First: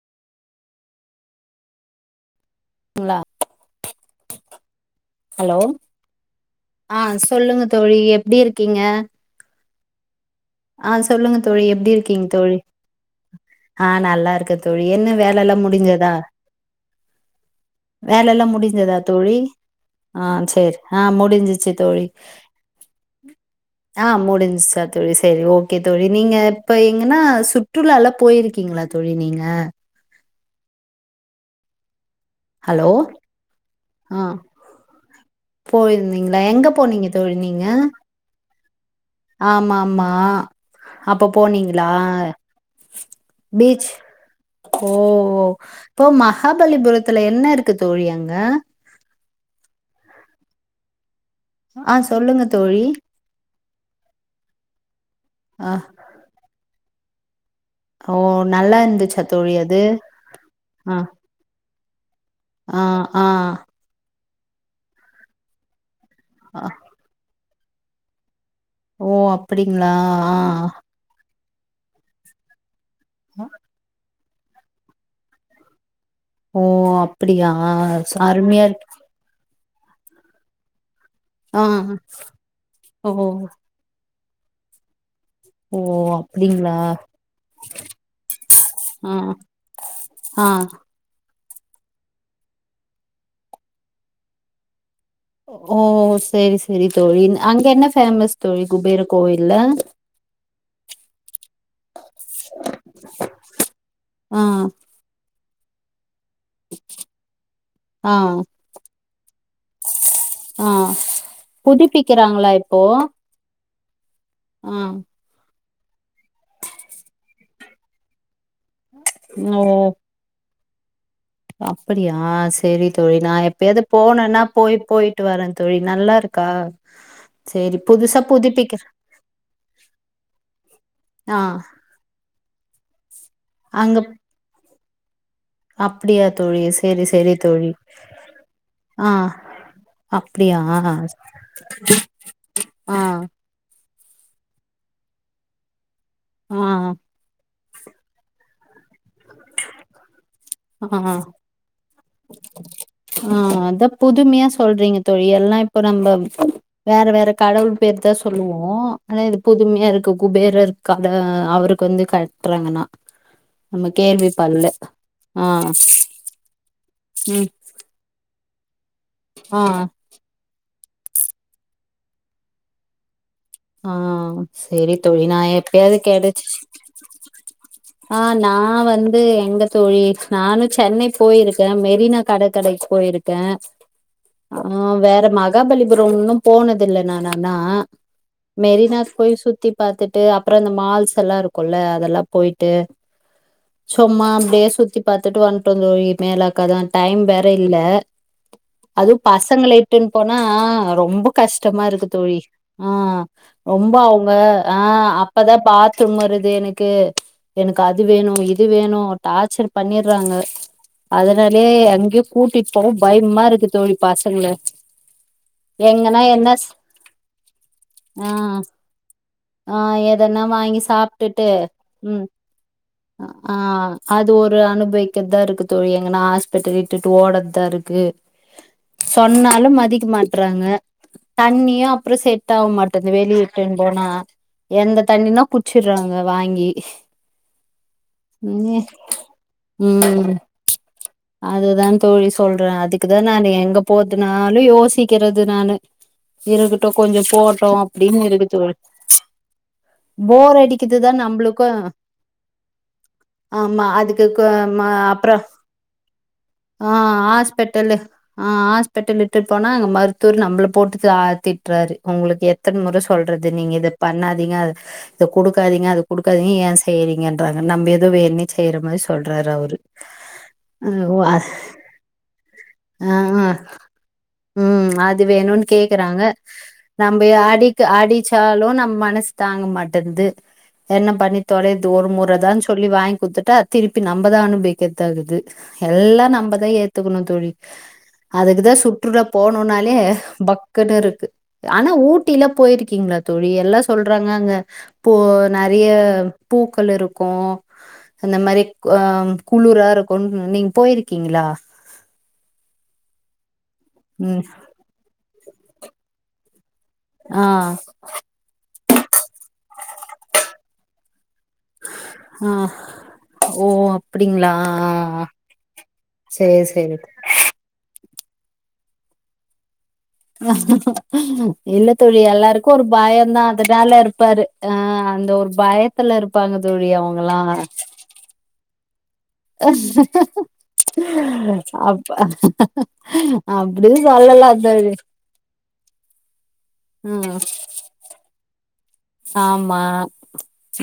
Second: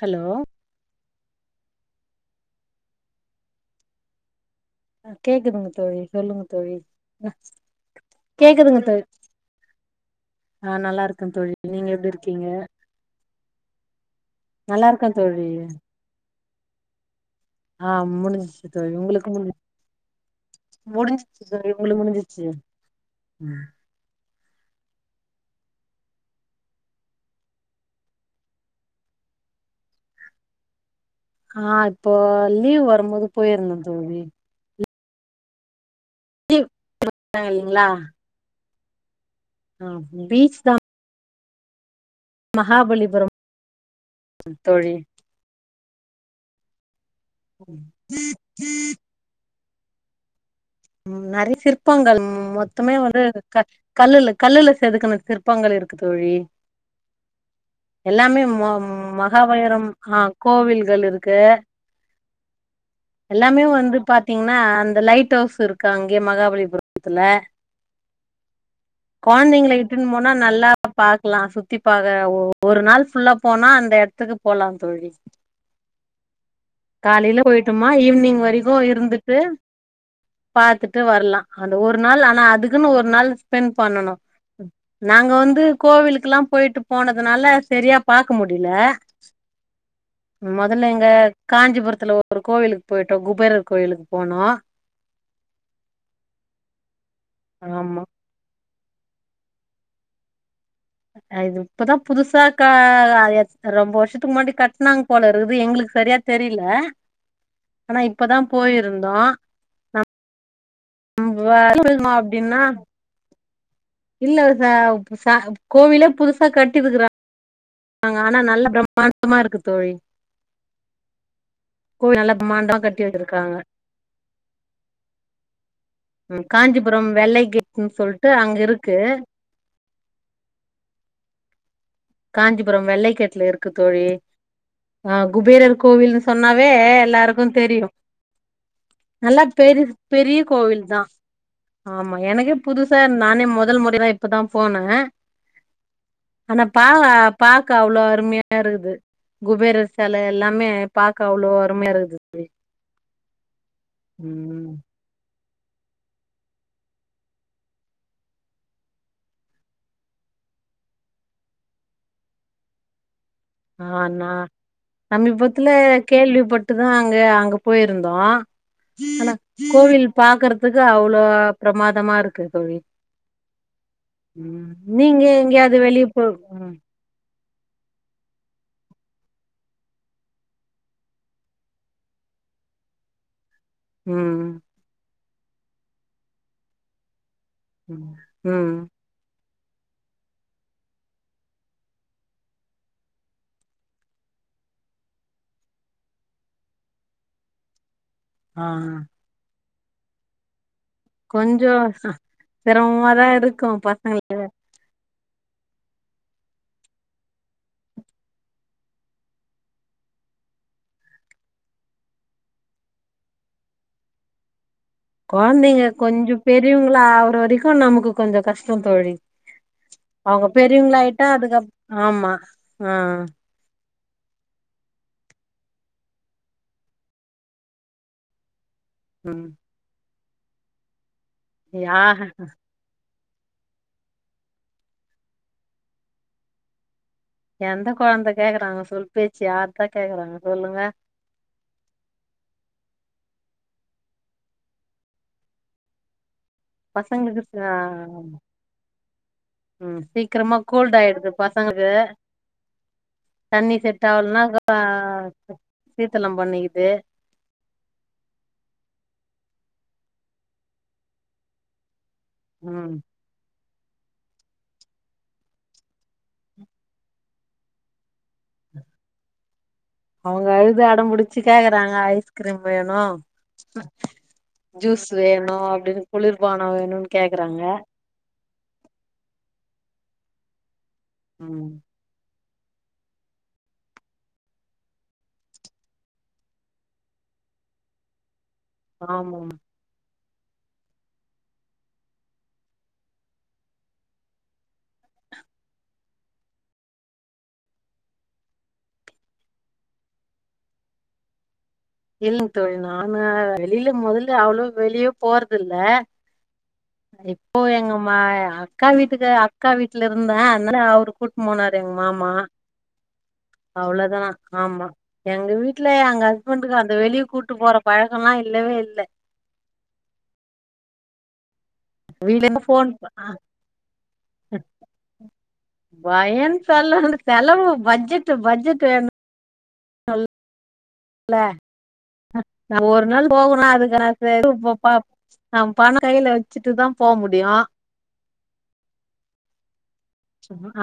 Hello இவுங்ளா கேக்குதுங்க தோழி சொல்லுங்க தோழி ஆ சொல்லுங்க தோழி எப்டி இருக்கீங்க கேக்குதுங்க தோழி ஆ சொல்லுங்க தோழி எப்டி இருக்கீங்க தோழி ஆ நல்லாருக்க தோழி நல்லா இருக்கே என்ன தோழி வேலெல்லா முடிஞ்சதா ஆ வேலல்லா முடிஞ்சுச்ச முடிஞ்சதா உங்களுக்கு தோழி மு ஆ சேரி ஆ முடிஞ்சுச்சு தோழி முடிஞ்சிச்சு உங்களுக் முடிஞ்சுச்சு அ ஆ முடிஞ்சுச்சா தோழி சேரி ஓகே தோழி நீங்க இப்ப எங்கன்னா சுற்றுலாலா போயிருக்கீங்களா தோழி நீங்க ஆ இப்போ லீவ் ஹலோ வரும்போது போயிருந்தே தோழி ஆ போயிருந்தீங்களா லீவ் எங்க போனீங்க தோழி விட்டாங்க நீங்க இல்லைங்களா ஆ ஆமாமா பீச் தா அப்போ போனீங்களா மகாபலிபுரம் பீச் ஓ தோழி ஓ இப்போ மஹாபலிபுரத்துல என்னருக்கு தோழி அங்க ம் நறைய ஆ சிற்பங்கள் சொல்லுங்க ம் தோழி மொத்தமே வந்து க கல்லுல கல்லுல செதுக்குன ஆ சிற்பங்கள் இருக்குது தோழி ஓ எல்லாமே ம நல்லா இருந்துச்சா மஹா தோழி அது வைரம் அ ஆ கோவில்கள் இருக்கு ஆ அ எல்லாமே வந்து பாத்தீங்ன்னா அந்த லைட் ஹவுஸ் இருக்கு அங்கேயே ஆ, மகாபலிபுரத்துல ஓ கொழந்தைங்கள அப்டிங்களா இட்டுன்னு போனா ஆ நல்லா பாக்கலா சுத்தி பாக ஒ ஒரு நாள் ஃபுல்லா போனா அந்த எடத்துக்கு போலா தோழி ஓ காலையில அப்டியா போய்ட்டோமா ஈவினிங் அருமையா வரைக்கு இருக்கு இருந்துட்டு பாத்துட்டு வரலா ஆ அந்த ஒரு நாள் ஆனா அதுக்குன் ஒரு ஓ நாள் ஸ்பெண் பண்ணணு நாங்க வந்து ஓ கோவிலுக்குல்லா அப்டிங்களா போயிட்டு போனதுனால சரியா பாக்க முடில ம் மொதல்ல எங்க காஞ்சிபுரத்துல ஒரு கோவிலுக்கு போயிட்டோ குபேரர் கோயிலுக்கு போனோ ஓ செரி செரி தோழி அங்க என்ன ஆமா ஃபேமஸ் தோழி குபேர கோவில்ல அ இது இப்பதா புதுசா கா அ ரொம்ப வருஷத்துக்கு ஆ முன்னாடி கட்னாங் போலிருக்குது எங்களுக்கு சரியா தெரில ஆனா ஆ இப்பதா போயிருந்தோ ஆ புதுப்பிக்கிறாங்களா அப்டின்னா இப்போ இல்ல ச ஆ ச கோவிலே புதுசா கட்டிருக்குறாங்க ஆனா நல்ல பிரம்மாண்டமா இருக்கு ஓ தோழி அப்படியா கோவில் நல்லா பிரம்மாண்டமா செரி கட்டி தோழி நா வச்சிருக்காங்க எப்பயாது போனன்னா போய் போய் ட்டு வர தோழி நல்லா ம் இருக்கா காஞ்சிபுரம் செரி புதுசா புதுப்பிக்கிற அ ஆ காஞ்சிபுரம் வெள்ளைக்கட்ல இருக்கு அங்க தோழி ஆ குபேரர் கோவில்னு அப்படியா தோழி சொன்னாவே சரி சரி எல்லாருக்கு தோழி தெரியு ஆ நல்லா பெரு பெரிய அப்படியா ஆ கோவில் தா ஆமா எனக்கே புதுசா ஆ இருந் நானே முதல் முறைதா இப்பதா போன ஆ ஆனா பா பாக்க அவ்ளோ அருமையா இருக்குது குபேரர் செல எல்லாமே ஆ பாக்க அவ்ளோ அருமையா இருக்குது தோழி ஆ அதா புதுமையா ம் சொல்றீங்க தோழி எல்லா இப்போ நம்ப வேற வேற கடவுள் பேர் தா சொல்லுவோ ஆனா இது புதுமையா இருக்கு குபேரர் கத அவருக்கு வந்து கட்றாங்கனா நம்ம கேள்வி பல்ல சமிபத்துல கேள்விப்பட்டுதா அங்க ம் அங்க போயிருந்தோ அன ஆ கோவில் பாக்குறதுக்கு அவ்ளோ பிரமாதமா இருக்கு தோழி ஆ ம் செரி நீங்க தோழி நா எங்கேயாவது எப்பயாது வெளிய போ கெடச்சுச் ம் ஆ நா வந்து எங்க தோழி நானு சென்னை போயிருக்கே மெரினா கடற்கரைக்கு போயிருக் கே ம் ஆ வேற மகாபலிபுரோ உன்னோ போனது இல்ல நான் ஆனா ம் மெரினாக்கு போய் சுத்தி பாத்துட்டு அப்புற இந்த மால்ஸ் எல்லா இருக்குல்ல அதெல்லா போயிட்டு சும்மா அப்படியே சுத்தி பாத்துட்டு வண்டோ தோழி மேலாக்கதா டைம் வேற இல்ல ஆ அதுவு பசங்கள இட்டுன் போனா ரொம்ப கொஞ்சோ கஷ்டமா இருக்கு தோழி ஆ சிரமமாதா இருக்கு ரொம்ப அவங்க பசங்களுக்கு ஆ அப்பதா பாத்ரூம் வருது எனக்கு எனக்கு அது வேணு இது வேணு டார்ச்சர் பண்ணிறாங்க அதனாலயே எங்கயு கூட்டிட் போக பயம்மா இருக்கு தோழி பசங்கல கொழந்தைங்க கொஞ்ச பெரியவங்களா ஆவற வரைக்கு நமக்கு ஆ கொஞ்ச கஷ்ட தோழி ஆ எதனா அவங்க வாங்கி பெரியவங்களாயிட்டா சாப்ட்டுட்டு அதுக்கு அப் ம் ஆமா ஆ ஆ அது ஒரு அனுபவிக்கதா இருக்கு தோழி எங்கன்னா ஹாஸ்பிட்டல் இட்டுட்டு ஓடறதா இருக்கு ம் சொன்னாலு மதிக்க மாட்றாங்க தண்ணியு அப்ற யாக செட் போமட்டுது வெளியேட்டுன்னு போனா எந்த தண்ணினா குச்சுறாங்க வாங்கி எந்த கொழந்த கேக்குறாங்க ம் சொல் பேச்சு யார்தா கேக்குறாங்க சொல்லுங்க அதுதான் தோழி சொல்றே அதுக்குதான் நான் எங்க போதுனாலும் யோசிக்கிறது நானு இருக்கு பசங்களுக் றோம் அப்டின்னு [unintelligible] ம் சீக்கிரமா போர் கோல்ட் அடிக்குதுதான் ஆயிடுது நம்பளுக்கு பசங்களுக்கு தண்ணி ஆமா செட் ஆவலனா அதுக்குகு ஆ ம்மா அப்பறோ சீத்தலம் பண்ணிக்குது ஆ ஹாஸ்பிட்டல்லு ஆ ஹாஸ்பிட்டல் இட்டுட்டு போனா அங்க மருத்துவர் நம்மல போட்டு திட்றாரு உங்களுக்கு எத்தன ம் முற சொல்றது நீங்க இத பண்ணாதீங்க இத கொடுக்காதீங்க அது குடுக்காதீங்க ஏன் செய்யறீங்கன்றாங்க நம்ம ஏதோ வேன்னே செய்யிற மாரி சொல்றாரு அவுரு அவங்க அழுது அடம்புடிச்சு கேக்குறாங்க ஐஸ்கிரீம் வேணும் ஆ ஆ ம். ஜூஸ் அது வேணு வேணும்னு அப்டின் கேக்குறாங்க. குளிர்பானம் வேணுன் நம்ப அடிக்க அடிச்சாலும் நம் மனசு தாங்க மாட்டேகுது என்ன பண்ணி ம் தொலைரது ஒரு முறதான்னு சொல்லி வாங் குடுத்துட்டா திருப்பி நம்மதா அனுபவிக்கதாகுது எல்லா நம்பதா ஏத்துக்கணும் தோழி அதுக்குதா சுற்றுலா ஆமாமா போனும்னாலே பக்குன்னு இருக்கு ஆனா ஊட்டிலா போயிருக்கீங்களா தோழி எல்லா சொல்றாங்க அங்க ப்போ நெறைய பூக்கள் இருக்கு அந்த மாரி ஆ குளுரா இருக்கும் நீங்க போயிருக்கீங்களா இல்லங்க தோழி நானு வெளில முதல்ல ம். அவ்ளோவா வெளிய போறதுல்ல ஆ. இப்போ எங்கமா அக்கா வீட்டுக்கு அக்கா வீட்ல இருந்தே அதனால அவரு கூட்டு போனாரு எங்க மாமா ஆ ஓ ஓ அவ்ளோதா அப்டிங்களா ஆமா எங்க வீட்ல எங்க சேர் ஹஸ்பண்டுக்கு சேர் அந்த வெளிய கூட்டு போற பழக்கலா இல்லவே இல்ல இல்ல தோழி வீட்லருந்து எல்லாருக்கு ஒரு ஃபோன் பயந்தா அதனால இருப்பாரு ஆ அந்த ஒரு பயத்துல இருப் ப்பாங்க தோழி அவங்கலா பட்சேட் வேண் அப்பா நா நம்ம ஒரு நாள் அப்டி சொல்லலா தோழி நம் பணம் கைல வச்சுட்டு தா போ ம் முடியு ஆமா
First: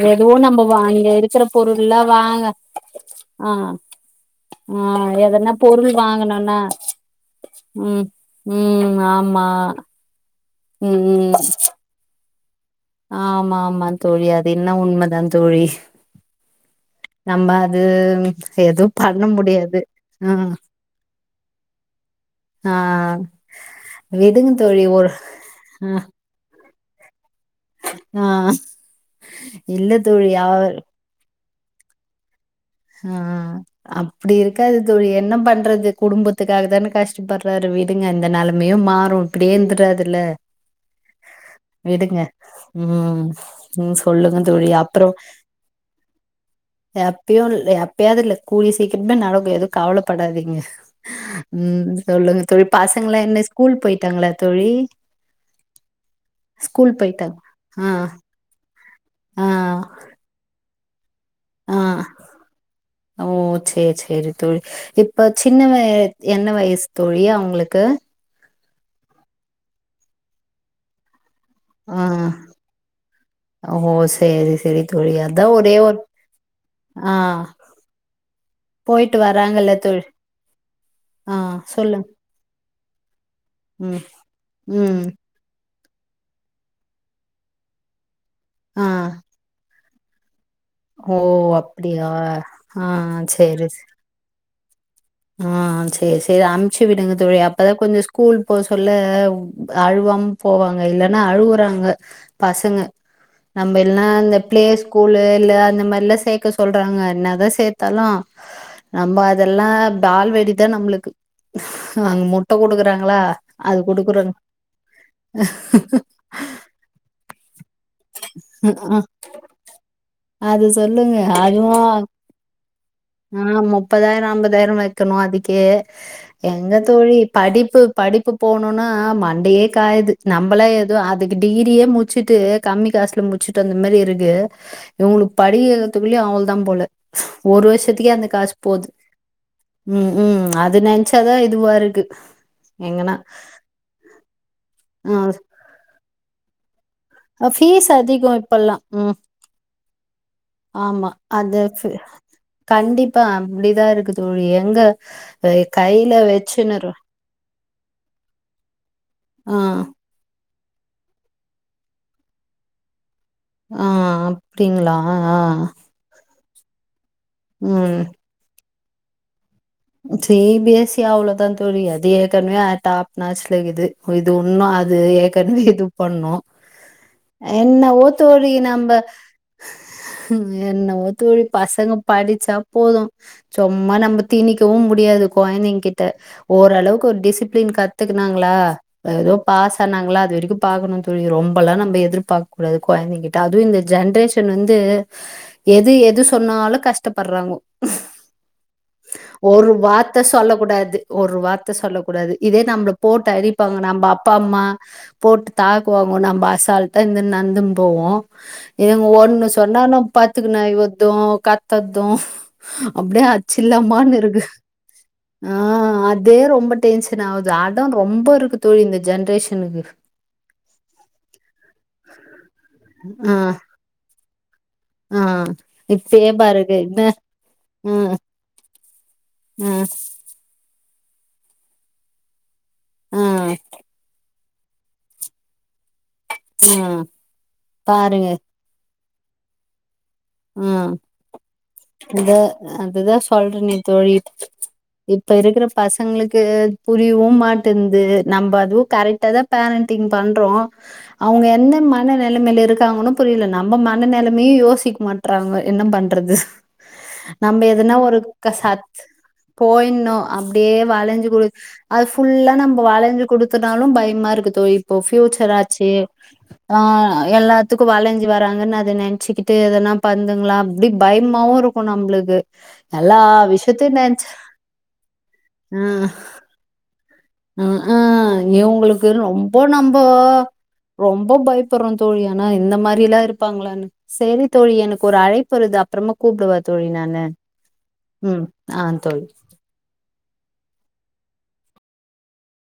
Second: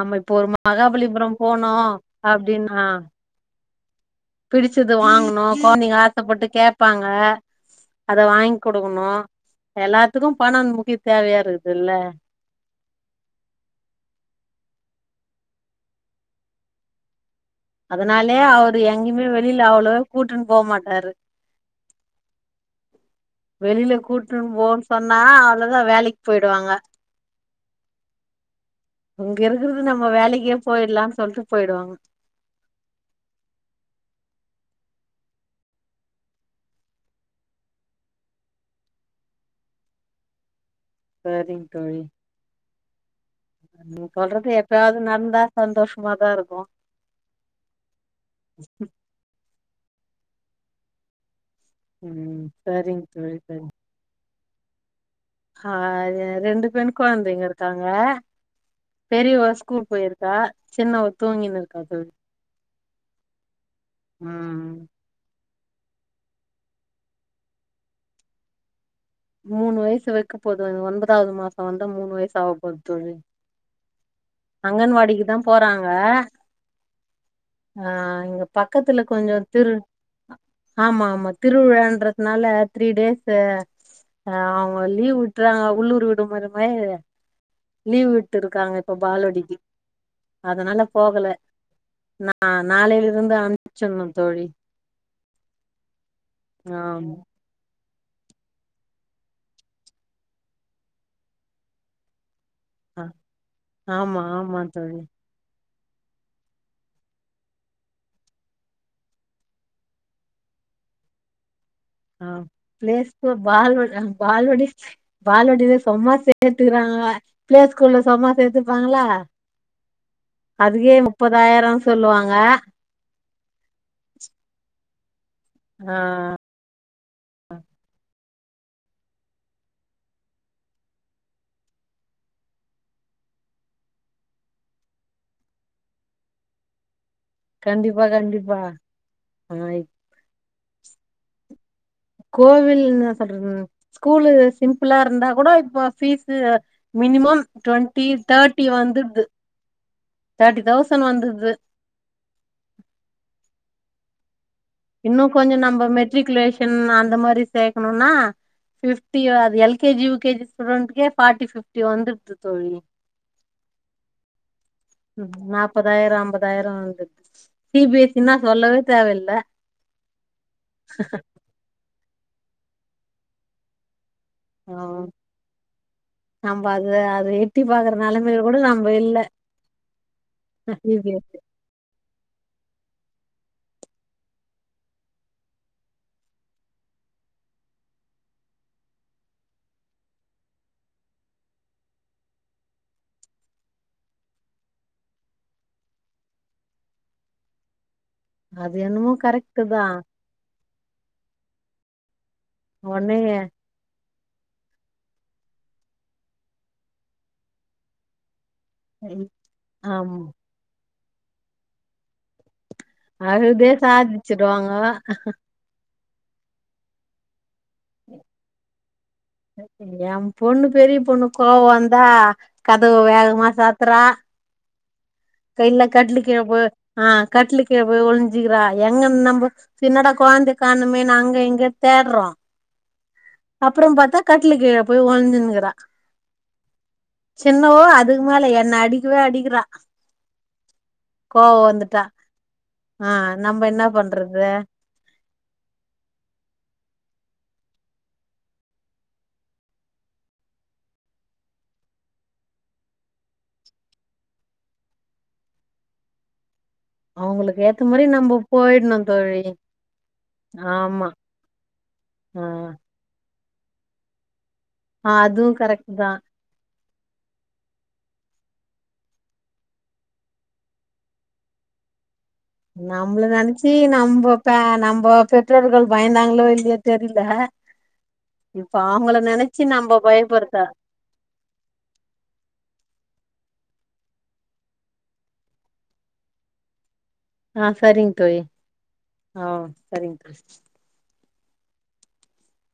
ஆமா ஏதோ இப்போ ஒரு நம்ப வாங் அங்க மகாபலிபுரம் இருக்கிற போனோ பொருள்ளா வாங்க அப்டின்னா ஆ ஆ பிடிச்சது வாங்கணு எதன்னா பொருள் கொழந்தைங்க ஆசப்பட்டு வாங்கனுனா கேப்பாங்க அத வாங்கி ம் குடுக்கணு ஆமா எல்லாத்துக்கு பணோ முக்கிய ம் தேவையா ம் இருக்குதுல்ல ஆமா ஆமா தோழி அது இன்னு உண்மதா தோழி நம்ப அதனாலே அவரு எங்கேயுமே வெளில அவ்ளோவா ஆ கூட்டுன்னு போ மாட்டாரு ஆ வெளில கூட்டுன்னு விடுங்க போன்னு தோழி ஒரு சொன்னா அவ்ளவுதா ஆ வேலைக்கு போயிடுவாங்க ஆ இங்க இருக்கிறது இல்ல நம்ம தோழி வேலைக்கே அவர் போயிடலாம்னு சொல்ட்டு போயிடுவாங்க ஆ அப்டி இருக்காது தோழி என்ன பண்றது குடும்பத்துக்காக தானே கஷ்டப்படுறாரு வி டுங்க இந்த நெலமயு மாறும் இப்டியே இருந்தராது இல்ல சரிங்க தோழி விடுங்க ம் ம் நீங்க சொல்லுங்க சொல்றது தோழி எப்பயாவது அப்றோ நடந்தா சந்தோஷமாதா இருக்கு ‌எப் இ எப்பயாது இல்ல கூடிய சீக்கிரமே நடக்கு எதுவு கவலப்படாதிங்க ம் ம் சொல்லுங்க தோழி சரிங்க பசங்ளா தோழி என்ன ஸ்கூல் பொயிட்டாங்ளா தோழி அ ரெண்டு ஸ்கூல் பெண் போயிட்டாங்க. கொழந்தைங்க இருக்காங்க ஆ பெரியவ ஆ ஸ்கூல் பொயிருக்கா சின்னவ தூங்கின்னு ஆ இருக்கா தோழி ஓ சேர் சேரி தோழி ம் இ ப்ப சின்னவா என்ன வயசு தோழி அவுங்ளுக்கு மூணு வயசு வைக்க போது ஒன்பதாவது மாசோ வந்தா ஆ மூணு வயசு ஆக போது தோழி ஓ! சேரி, சேரி தோழி. அங்கன்வாடிக்குதா அதான் ஒரே போறாங்க ஒரு ஆ ஆ இங்க பக்கத்துல போயிட்டு கொஞ்ச திரு வராங்கல்ல தோழி. ஆமா ஆமா ஆ சொல்லுங்க. திருவிழான்றதுனால த்ரீ டேஸ்ஸூ ம், அ அவங்க ம். லீவ் அ உள்ளூர் விடுமுற மாரி லீவ் விட்டு இருக்காங்க ஆ இப்ப பால்வாடிக்கு அதனால ஓ! போகல அப்படியா? நா ஆ நாளையில இருந்து சேரி, அனுப்ச்சிவிடணு தோழி ஆ சேரி சேரி அம்ச்சு விடுங்க ஆமா தோழி அப்பதா கொஞ்சோ ஸ்கூல் போ சொல்ல அழுவாம போவாங்க இல்லன்னா அழுவுறாங்க பசங்க ஆ நம்ம எல்லா ஆமா அ ஆமா பிளே தோழி ஸ்கூலு இல்ல அந்த மாரில்லா சே க்கி சொல்றாங்க என்னதா சேத்தாலு நம்ம அதெல்லா பால்வடிதா நம்ளுக்கு ஆ பிளேஸ்கு பால்வ குடுக்குறோங்க. பால்வடி பால்வடிதா செம்ம சேத்துக்கிறாங்க பிளேஸ்கூள்ள சொன்னா ஆ சேத்துப்பாங்ளா அது அதுக்கே சொல்லுங்க முப்பதாயிரோ அதுவும் சொல்லுவாங்க ஆ முப்பதாயிரோ அம்பதாயிரோ வக்கணு அதுக்கே ஆ எங்க தோழி படிப்பு படிப்பு போணுனா மண்டையே காயுது நம்பளே கு அதுக்கு டிகிரியே முட்ச்சுட்டு கம்மி காசுல முட்ச்சுட்டு அந்த மாதிரி இருக்கு இவுங்களுக்கு படிக்கவக்றதுக்குள்ளயே அவ்ள்தா போல ஒரு கண்டிப்பா வர்ஷத்துக்கே அந்த காசு கண்டிப்பா போது ஆ ம் ம் அது நெனைச்சாதா இதுவா இருக்கு கோவில்னு எங்கன்னா சொல்றது ஸ்கூலு சிம்பிளா இருந்தா கூட இப்ப பீஸ்ஸூ பீஸ்ஸூ அதிகோ இப்பல்லா ம் வந்துடுது தேர்ட்டி தௌசண்ட் ஆமா வந்துடுது அது ஃப் கண்டிப்பா அப்டிதா இருக்கு தோழி எங்க இன்னு கொஞ்சோ அஹ் நம்ம கையில மெட்ரிகுலேஷன் வச்சுனுரு அந்த மாரி சேக்கணுனா பிப்டி ஆ அது ஆ L K G U K G ஸூடூடெண்ட்டுகே ஃபார்ட்டி பிப்டி வந்துடுது தோழி ஆ அப்டிங்ளா ம் நாப்பதாயிரோ அம்பதாயிரோ வந்துட்து சி ம் பி எஸ்ஸி னா சொல்லவே தேவல சி பி எஸ் சி அவ்வளோதா தோழி அது ஏற்கனவே டாப் நாச்சல இருக்குது இது ஒன்னு ஆ அது ஏற்கனவே இது பண்ணு நம்ம அது அது எட்டி பாக்குற என்னவோ நெலமையில தோழி கூட நம்ம நம்ப இல்ல சி என்னவோ பி எஸ் தோழி பசங்க படிச்சா போது சும்மா நம்ம திணிக் கவு முடியாது கொழந்தைங் கிட்ட ஓரளவுக்கு ஒரு டிசிப்ளின் கத்துக்குனாங்களா ஏதோ பாஸ் ஆனாங்ளா அது வரைக்கு பாக்கணு தோழி ரொம்பல்லா நம்ம எதிர்பாக்க கூடாது கொழந்தைங்கிட்ட அதுவு இந்த ஜென்ரேஷன் வந்து எது எது சொன்னாலு கஷ்டப்பட்றாங்கோ அது என்னமோ கரெக்ட்டு ஒரு தா வார்த்த சொல்லகூடாது ஒரு வார்த்த சொல்லகூடாது இதே நம்ள ஒன்னே போட்டு அடி ப்பாங்க நம்ப அப்பா அம்மா போட்டு தாக்குவாங்கோ நம்ப அசால்ட்டா இந்தன் நட்ந்த்ன் போவோ இதுங்க ஒண்ணு சொன்னான்னா ஆமா பாத்துக்குனு அழுவற்து கத்தற்து அப்டே அச்சிர்லாமான் இருக் டு வாங்க ஆ அதே ரொம்ப டென்ஷன் ஆவுது அடம் ரொம்ப இருக்கு தோழி இந்த ஜென்ரேஷ் எ பொண்ணு பெரிய பொண்ணு கோவ வந்தா கதவு வேகமா ஆஹ் சாத்தறா ஆஹ் சைட்ல கட்லு இப்பயே கீழ போ பாருங்க என்ன ஆ கட்லு கீழ போய் உம் ஒள்ஞ் சிக்கிறா எங்கன் நம்போ உம் என்னடா கொழந்த காணமேன் அங்க இங்க தேட்றோ உம் அப்புற பாத்தா கட்லு கீழ போயி ஒளிஞ்சின்னுக்குறா உம் சின்னவோ அதுக்கு பாருங்க மேல என்ன அடிக்கவே அடிக்கிறா ம் கோவோ வந்துட்டா இத்த ஆ அதுதா நம்ப சொல்றனே என்ன தோழி பண்றது இப்ப இருக்குற பசங்ளுக்கு புரியவு மாட்டன்து நம்ப அதுவு கரெக்டா தா பேரண்டிங் பண்றோ அவுங்க என்ன மன நெலமையில இருக்காங்கனு புரியில நம்ப மன நெலமையு யோசிக் மாட் ட்றாங்க என்ன பண்றது நம்ப அவங்களுக்கு ஏத்த எதுனா மாரி ஒரு நம்ப க சாத் போயிடணு தோழி போயின்னு அப்டியே ஆமா வளஞ்சி குடுக் அது ஆ ஃபுல்லா நம்ப வளஞ்சி குடுத் துட்டாலு பயமா இருக்கு தோழி இப்போ அதுவு பியூச்சர் ஆச்சி கரெக்ட் தா ஆ எல்லாத்துக்கு வளஞ்சி வராங்கன் அத நென்ச்சிக்கிட்டு எதுனா பண்துங்ளா அப்டி பயமாவு இருக்கு நம்புளுக்கு நம்பள நெனச்சி நம்போ பே நம்போ பெற்றோர்கள் ஆ பயந்தாங்ளோ இல்லியோ தெர்ல அ ஆ இவுங்களுக்கு ரொம்போ நம்ப நம்போ பயப்படுத்தா ரொம்ப பயப்பறோ தோழி ஆனா இந்த மாரி எல்லா இருப்பாங்களானு செரி தோழி எனக்கு ஒரு அழைப்பு வருது அப்றமா கூப்டவா தோழி நானு ஆ சரிங் தோழி ம். ஆ தோழி. ஆ சரிங் தோழி